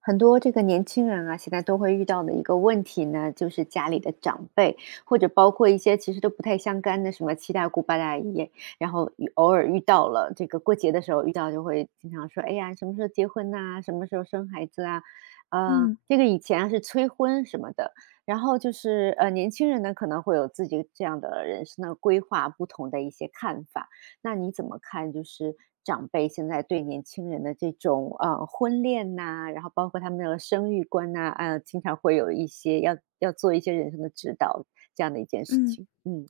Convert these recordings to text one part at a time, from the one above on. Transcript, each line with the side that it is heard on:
right: 很多这个年轻人啊，现在都会遇到的一个问题呢，就是家里的长辈，或者包括一些其实都不太相干的，什么七大姑八大姨，然后偶尔遇到了，这个过节的时候遇到，就会经常说：“哎呀，什么时候结婚呐、什么时候生孩子啊？”
left: 嗯
right: 这个以前啊是催婚什么的，然后就是年轻人呢可能会有自己这样的人生的规划，不同的一些看法。那你怎么看，就是长辈现在对年轻人的这种，婚恋呐，然后包括他们的生育观呐，啊，经常会有一些要做一些人生的指导，这样的一件事
left: 嗯
right: 情？嗯。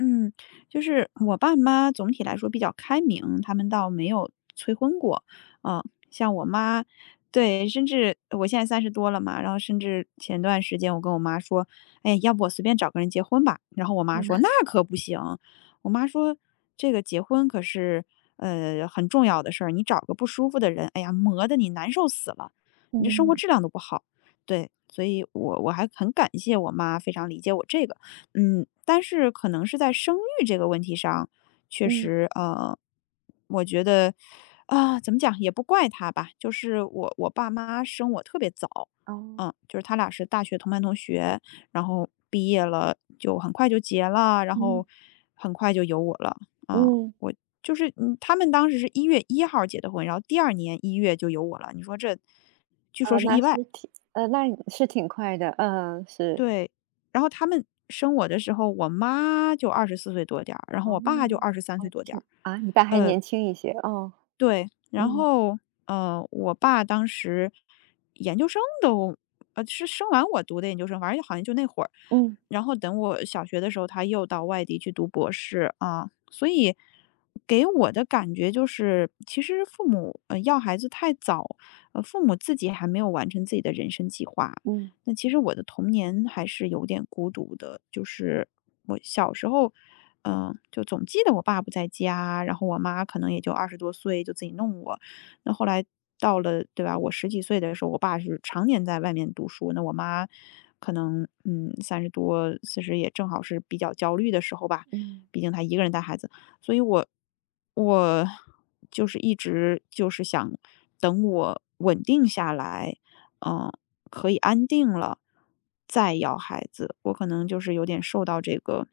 left: 嗯，就是我爸妈总体来说比较开明，他们倒没有催婚过。嗯，像我妈，对，甚至我现在三十多了嘛，然后甚至前段时间我跟我妈说，哎，要不我随便找个人结婚吧？然后我妈说那可不行，我妈说这个结婚可是很重要的事儿，你找个不舒服的人，哎呀，磨得你难受死了，你这生活
right: 嗯，
left: 质量都不好。对，所以我还很感谢我妈，非常理解我这个。嗯，但是可能是在生育这个问题上，确
right: 嗯，
left: 实，我觉得，啊，怎么讲也不怪他吧，就是我爸妈生我特别早，
right: 哦，
left: 嗯，就是他俩是大学同班同学，然后毕业了就很快就结了，然
right: 嗯，
left: 后很快就有我了，啊，
right: 嗯，
left: 我就是嗯，他们当时是1月1号结的婚，然后第二年一月就有我了，你说这，据说
right: 哦，
left: 是意外，
right: 那是挺快的，嗯，是。
left: 对，然后他们生我的时候，我妈就二十四岁多点儿，然后
right: 哦，
left: 我爸就二十三岁
right: 哦，
left: 多点儿。
right: 挺啊，你爸还
left: 呃，
right: 年轻一些，哦，
left: 对，然
right: 嗯，
left: 后，我爸当时研究生都呃，是生完我读的研究生，反正好像就那会儿。
right: 嗯，
left: 然后等我小学的时候，他又到外地去读博士，啊，所以给我的感觉就是，其实父母，要孩子太早，父母自己还没有完成自己的人生计划。
right: 嗯，
left: 那其实我的童年还是有点孤独的，就是我小时候，就总记得我爸不在家，然后我妈可能也就20多岁就自己弄我。那后来到了，对吧？我十几岁的时候，我爸是常年在外面读书，那我妈可能30多40也正好是比较焦虑的时候吧，
right: 嗯，
left: 毕竟她一个人带孩子，所以我就是一直就是想等我稳定下来。嗯。可以安定了，再要孩子。我可能就是有点受到这个，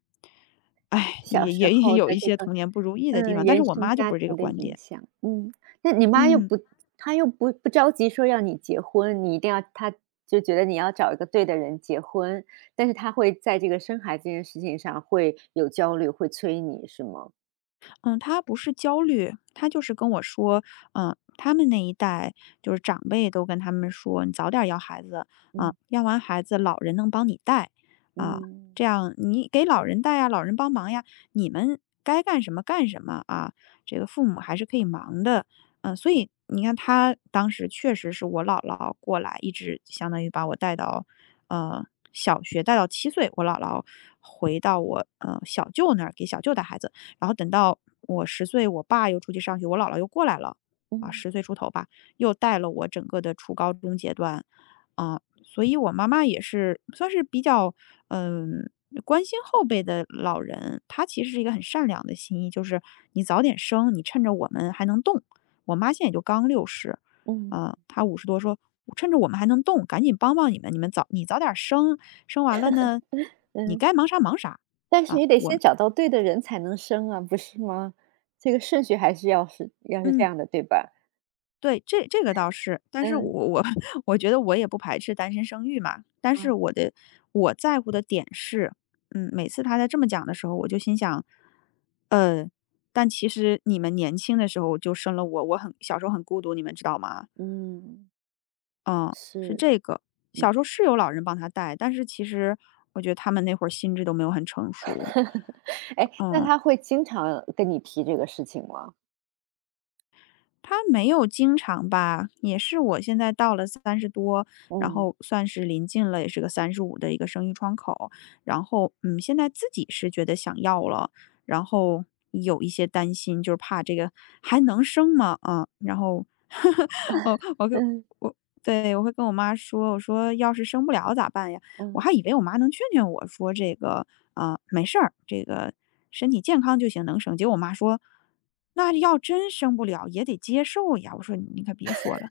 left: 哎，
right: 小
left: 也
right: 时
left: 也也
right: 候
left: 有
right: 的
left: 一
right: 这
left: 些
right: 个
left: 童年不如意的地方，但是
right: 原
left: 我
right: 生
left: 妈就
right: 家
left: 不是这个
right: 庭的
left: 观
right: 影
left: 点。
right: 响，嗯，那你妈又
left: 嗯。
right: 不，她又不着急说要你结婚，你一定要她就觉得你要找一个对的人结婚，但是她会在这个生孩子这件事情上会有焦虑，会催你是吗？
left: 嗯，他不是焦虑，他就是跟我说，嗯，他们那一代就是长辈都跟他们说，你早点要孩子啊，
right: 嗯，
left: 要完孩子老人能帮你带啊，
right: 嗯，
left: 这样你给老人带呀，老人帮忙呀，你们该干什么干什么啊，这个父母还是可以忙的，所以你看他当时确实是我姥姥过来，一直相当于把我带到呃小学，带到7岁，我姥姥回到我小舅那儿给小舅带孩子。然后等到我十岁，我爸又出去上学，我姥姥又过来了，啊
right: 嗯，
left: 10岁出头吧，又带了我整个的初高中阶段。啊，所以我妈妈也是算是比较，嗯，关心后辈的老人，她其实是一个很善良的心意，就是你早点生，你趁着我们还能动。我妈现在也就刚六十，
right: 嗯，
left: 啊，她50多说：“趁着我们还能动，赶紧帮帮你们，你们早你早点生，生完了呢，你
right: 嗯，
left: 该忙啥忙啥。”
right: 但是
left: 啊，
right: 你得先找到对的人才能生啊，不是吗？这个顺序还是要是这
left: 嗯，
right: 样的，对吧？
left: 对，这个倒是，但是
right: 嗯，
left: 我觉得我也不排斥单身生育嘛，但是
right: 啊，
left: 我在乎的点是，嗯，每次他在这么讲的时候，我就心想，呃，但其实你们年轻的时候就生了我，我很小时候很孤独，你们知道吗？
right: 嗯，
left: 嗯，是
right: 是。
left: 这个，
right: 嗯
left: 小时候是有老人帮他带，但是其实我觉得他们那会儿心智都没有很成 熟，
right: 呵呵，哎，那
left: 嗯，
right: 他会经常跟你提这个事情吗？
left: 他没有经常吧，也是我现在到了三十多，然
right: 嗯，
left: 后算是临近了，也是个35的一个生育窗口。然后，现在自己是觉得想要了，然后有一些担心，就是怕这个还能生吗？啊，然后 我我跟
right: 嗯，
left: 我对，我会跟我妈说，我说：“要是生不了咋办呀？”我
right: 嗯，
left: 还以为我妈能劝劝我说这个，啊，没事儿，这个身体健康就行，能生。结果我妈说那要真生不了也得接受呀。我说你可别说了，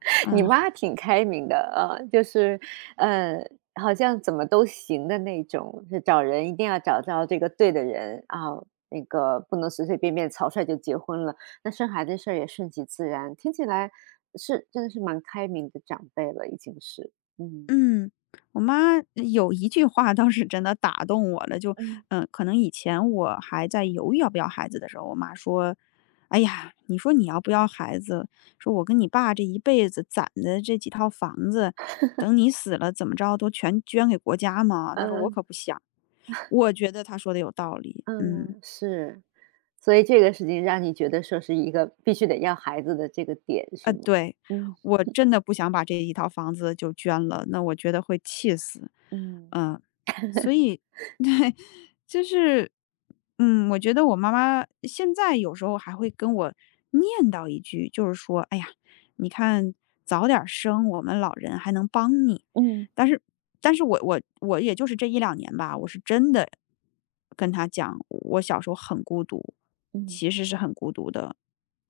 right: 你
left: 嗯
right: 妈挺开明的啊，就是，呃，好像怎么都行的那种，是找人一定要找到这个对的人啊，那个不能随随便便草率就结婚了，那生孩子事儿也顺其自然，听起来是真的是蛮开明的长辈了，已经是，嗯，
left: 嗯，我妈有一句话倒是真的打动我了，就
right: 嗯，
left: 嗯，可能以前我还在犹豫要不要孩子的时候，我妈说：“哎呀，你说你要不要孩子，说我跟你爸这一辈子攒的这几套房子，等你死了怎么着都全捐给国家嘛。”她说我
right: 嗯。
left: 可不想，我觉得她说的有道理，嗯。
right: 嗯，是。所以这个事情让你觉得说是一个必须得要孩子的这个点是吗？
left: 对，
right: 嗯，
left: 我真的不想把这一套房子就捐了，那我觉得会气死。
right: 嗯，
left: 嗯，所以，对，就是，我觉得我妈妈现在有时候还会跟我念叨一句，就是说，哎呀，你看早点儿生，我们老人还能帮你。
right: 嗯，
left: 但是，但是我也就是这1、2年吧，我是真的跟她讲，我小时候很孤独，
right: 嗯。
left: 其实是很孤独的。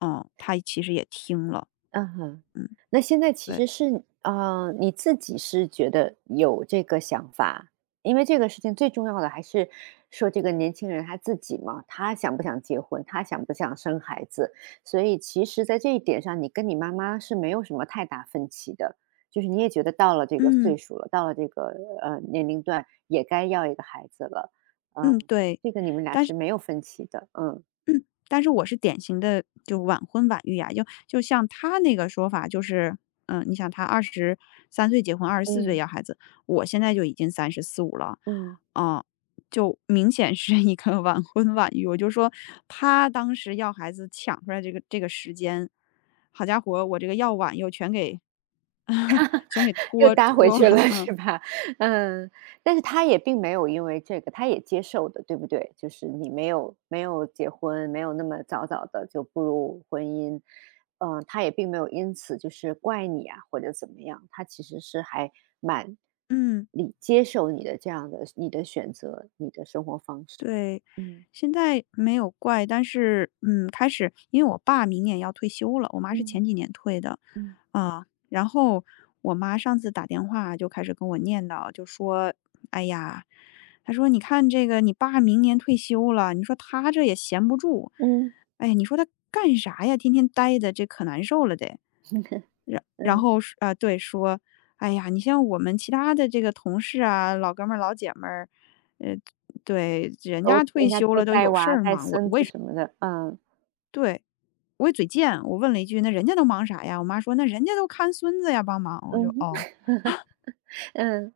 left: 嗯，她其实也听了。
right: 嗯哼，
left: 嗯，
right: 那现在其
left: 对，
right: 实是你自己是觉得有这个想法，因为这个事情最重要的还是说这个年轻人他自己嘛，他想不想结婚，他想不想生孩子，所以其实，在这一点上，你跟你妈妈是没有什么太大分歧的，就是你也觉得到了这个
left: 嗯，
right: 岁数了，到了这个年龄段，也该要一个孩子了，
left: 嗯，
right: 嗯，
left: 对，
right: 这个你们俩
left: 但
right: 是
left: 是
right: 没有分歧的，嗯，
left: 但是我是典型的就晚婚晚育呀，就像他那个说法，就是，你想他二十三岁结婚二十四岁
right: 嗯，
left: 要孩子，我现在就已经三十四五了，
right: 嗯。
left: 啊，就明显是一个晚婚晚育。我就说他当时要孩子抢出来这个时间，好家伙，我这个要晚又全给
right: 又
left: 拖
right: 搭回
left: 拖完，
right: 去了
left: 嗯。
right: 是吧？嗯，但是他也并没有因为这个，他也接受的，对不对？就是你没有结婚，没有那么早早的就步入婚姻，嗯，他也并没有因此就是怪你啊或者怎么样，他其实是还蛮
left: 嗯。
right: 接受你的，这样的你的选择，你的生活方式的。
left: 对，
right: 嗯，
left: 现在没有怪，但是，开始因为我爸明年要退休了，我妈是
right: 嗯，
left: 前几年退的，
right: 嗯，
left: 啊，然后我妈上次打电话就开始跟我念叨，就说：“哎呀，她说你看这个你爸明年退休了，你说他这也闲不住，
right: 嗯，
left: 哎呀，你说他干啥呀？天天待的这可难受了得。”然然
right: 嗯，
left: 后是啊，对，说：“哎呀，你像我们其他的这个同事啊，老哥们儿、老姐们儿。呃”对，人家退
right: 人家
left: 休
right: 都
left: 了都
right: 带
left: 有事
right: 娃
left: 儿
right: 带
left: 忙，我
right: 孙
left: 我
right: 子
left: 也是
right: 什么的，嗯，
left: 对，我也嘴贱，我问了一句：“那人家都忙啥呀？”我妈说：“那人家都看孙子呀，帮忙。”我就
right: 嗯，
left: 哦。
right: 嗯。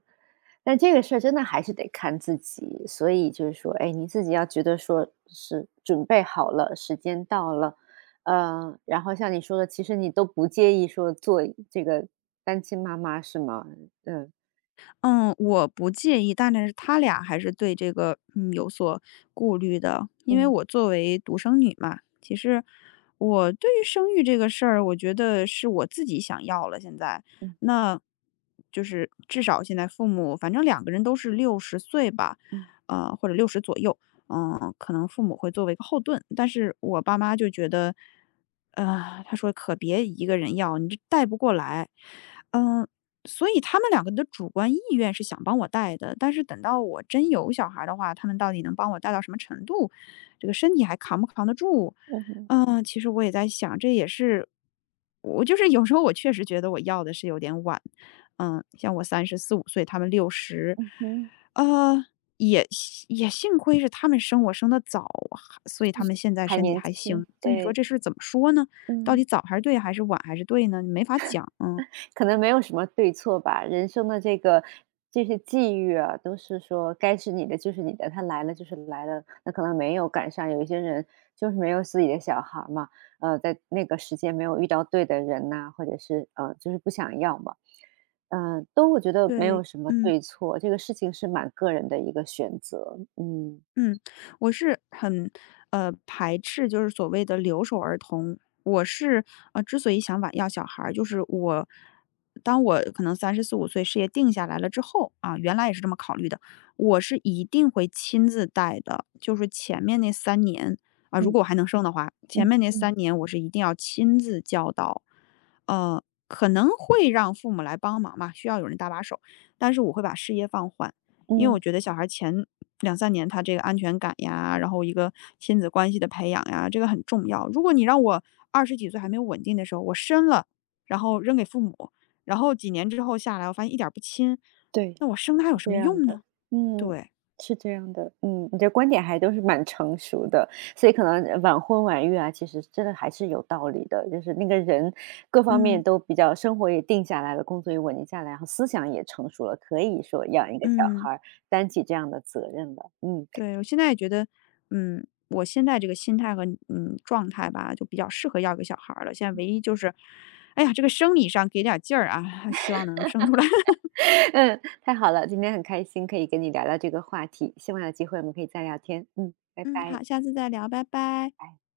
right: 但这个事儿真的还是得看自己，所以就是说，哎，你自己要觉得说是准备好了，时间到了，然后像你说的，其实你都不介意说做这个单亲妈妈是吗？嗯，
left: 嗯，我不介意，但是他俩还是对这个，有所顾虑的。因为
right: 嗯，
left: 我作为独生女嘛，其实我对于生育这个事儿，我觉得是我自己想要了。现在，
right: 嗯，
left: 那就是至少现在父母，反正两个人都是60岁吧，
right: 嗯，
left: 或者六十左右，可能父母会作为一个后盾，但是我爸妈就觉得，他说可别一个人要，你这带不过来。嗯、所以他们两个的主观意愿是想帮我带的，但是等到我真有小孩儿的话，他们到底能帮我带到什么程度，这个身体还扛不扛得住？
right: 嗯，嗯，
left: 嗯，其实我也在想，这也是我就是有时候我确实觉得我要的是有点晚，嗯，像我三十四五岁，他们六十，
right: 嗯，
left: 呃，也也幸亏是他们生我生的早，还所以他们现在
right: 还
left: 身体
right: 年
left: 还行，
right: 轻，
left: 所以你说
right: 对，
left: 这事儿怎么说呢？到
right: 嗯。
left: 底早还是对还是晚还是对呢？没法讲，嗯，
right: 可能没有什么对错吧，人生的这些际遇啊，都是说该是你的就是你的，他来了就是来了。那可能没有赶上，有一些人就是没有自己的小孩儿嘛，在那个时间没有遇到对的人呐、或者是就是不想要嘛，嗯、都我觉得没有
left: 对，
right: 什么
left: 嗯。
right: 对错，这个事情是蛮个人的一个选择，嗯，
left: 嗯，我是很，排斥就是所谓的留守儿童。我是，之所以想把要小孩儿，就是当我可能三十四五岁事业定下来了之后，啊，原来也是这么考虑的，我是一定会亲自带的。就是前面那三年，啊，如
right: 嗯，
left: 果我还能生的话，前
right: 嗯，
left: 面那
right: 嗯，
left: 三年我是一定要亲自教导。可能会让父母来帮忙嘛，需要有人搭把手，但是我会把事业放缓。因为我
right: 嗯，
left: 觉得小孩前2、3年他这个安全感呀，然后一个亲子关系的培养呀，这个很重要。如果你让我20几岁还没有稳定的时候，我生了，然后扔给父母，然后几年之后下来，我发现一点儿不亲，
right: 对。
left: 那我生他有什
right: 这
left: 么
right: 样
left: 用
right: 的，
left: 呢？
right: 嗯，
left: 对，
right: 是这样的，嗯，你的观点还都是蛮成熟的，所以可能晚婚晚育啊，其实真的还是有道理的，就是那个人各方面
left: 嗯
right: 都比较，生活也定下来了，工作也稳定下来，然后思想也成熟了，可以说养一个小
left: 嗯，
right: 孩儿，担起这样的责任了。嗯
left: 对，我现在也觉得，我现在这个心态和状态吧，就比较适合要个小孩儿了。现在唯一就是，哎呀，这个生理上给点儿劲儿啊，希望能生出来。
right: 嗯，太好了，今天很开心可以跟你聊聊这个话题，希望有机会我们可以再聊天。嗯，拜
left: 嗯，
right: 拜，
left: 好，下次再聊，拜拜。
right: 拜。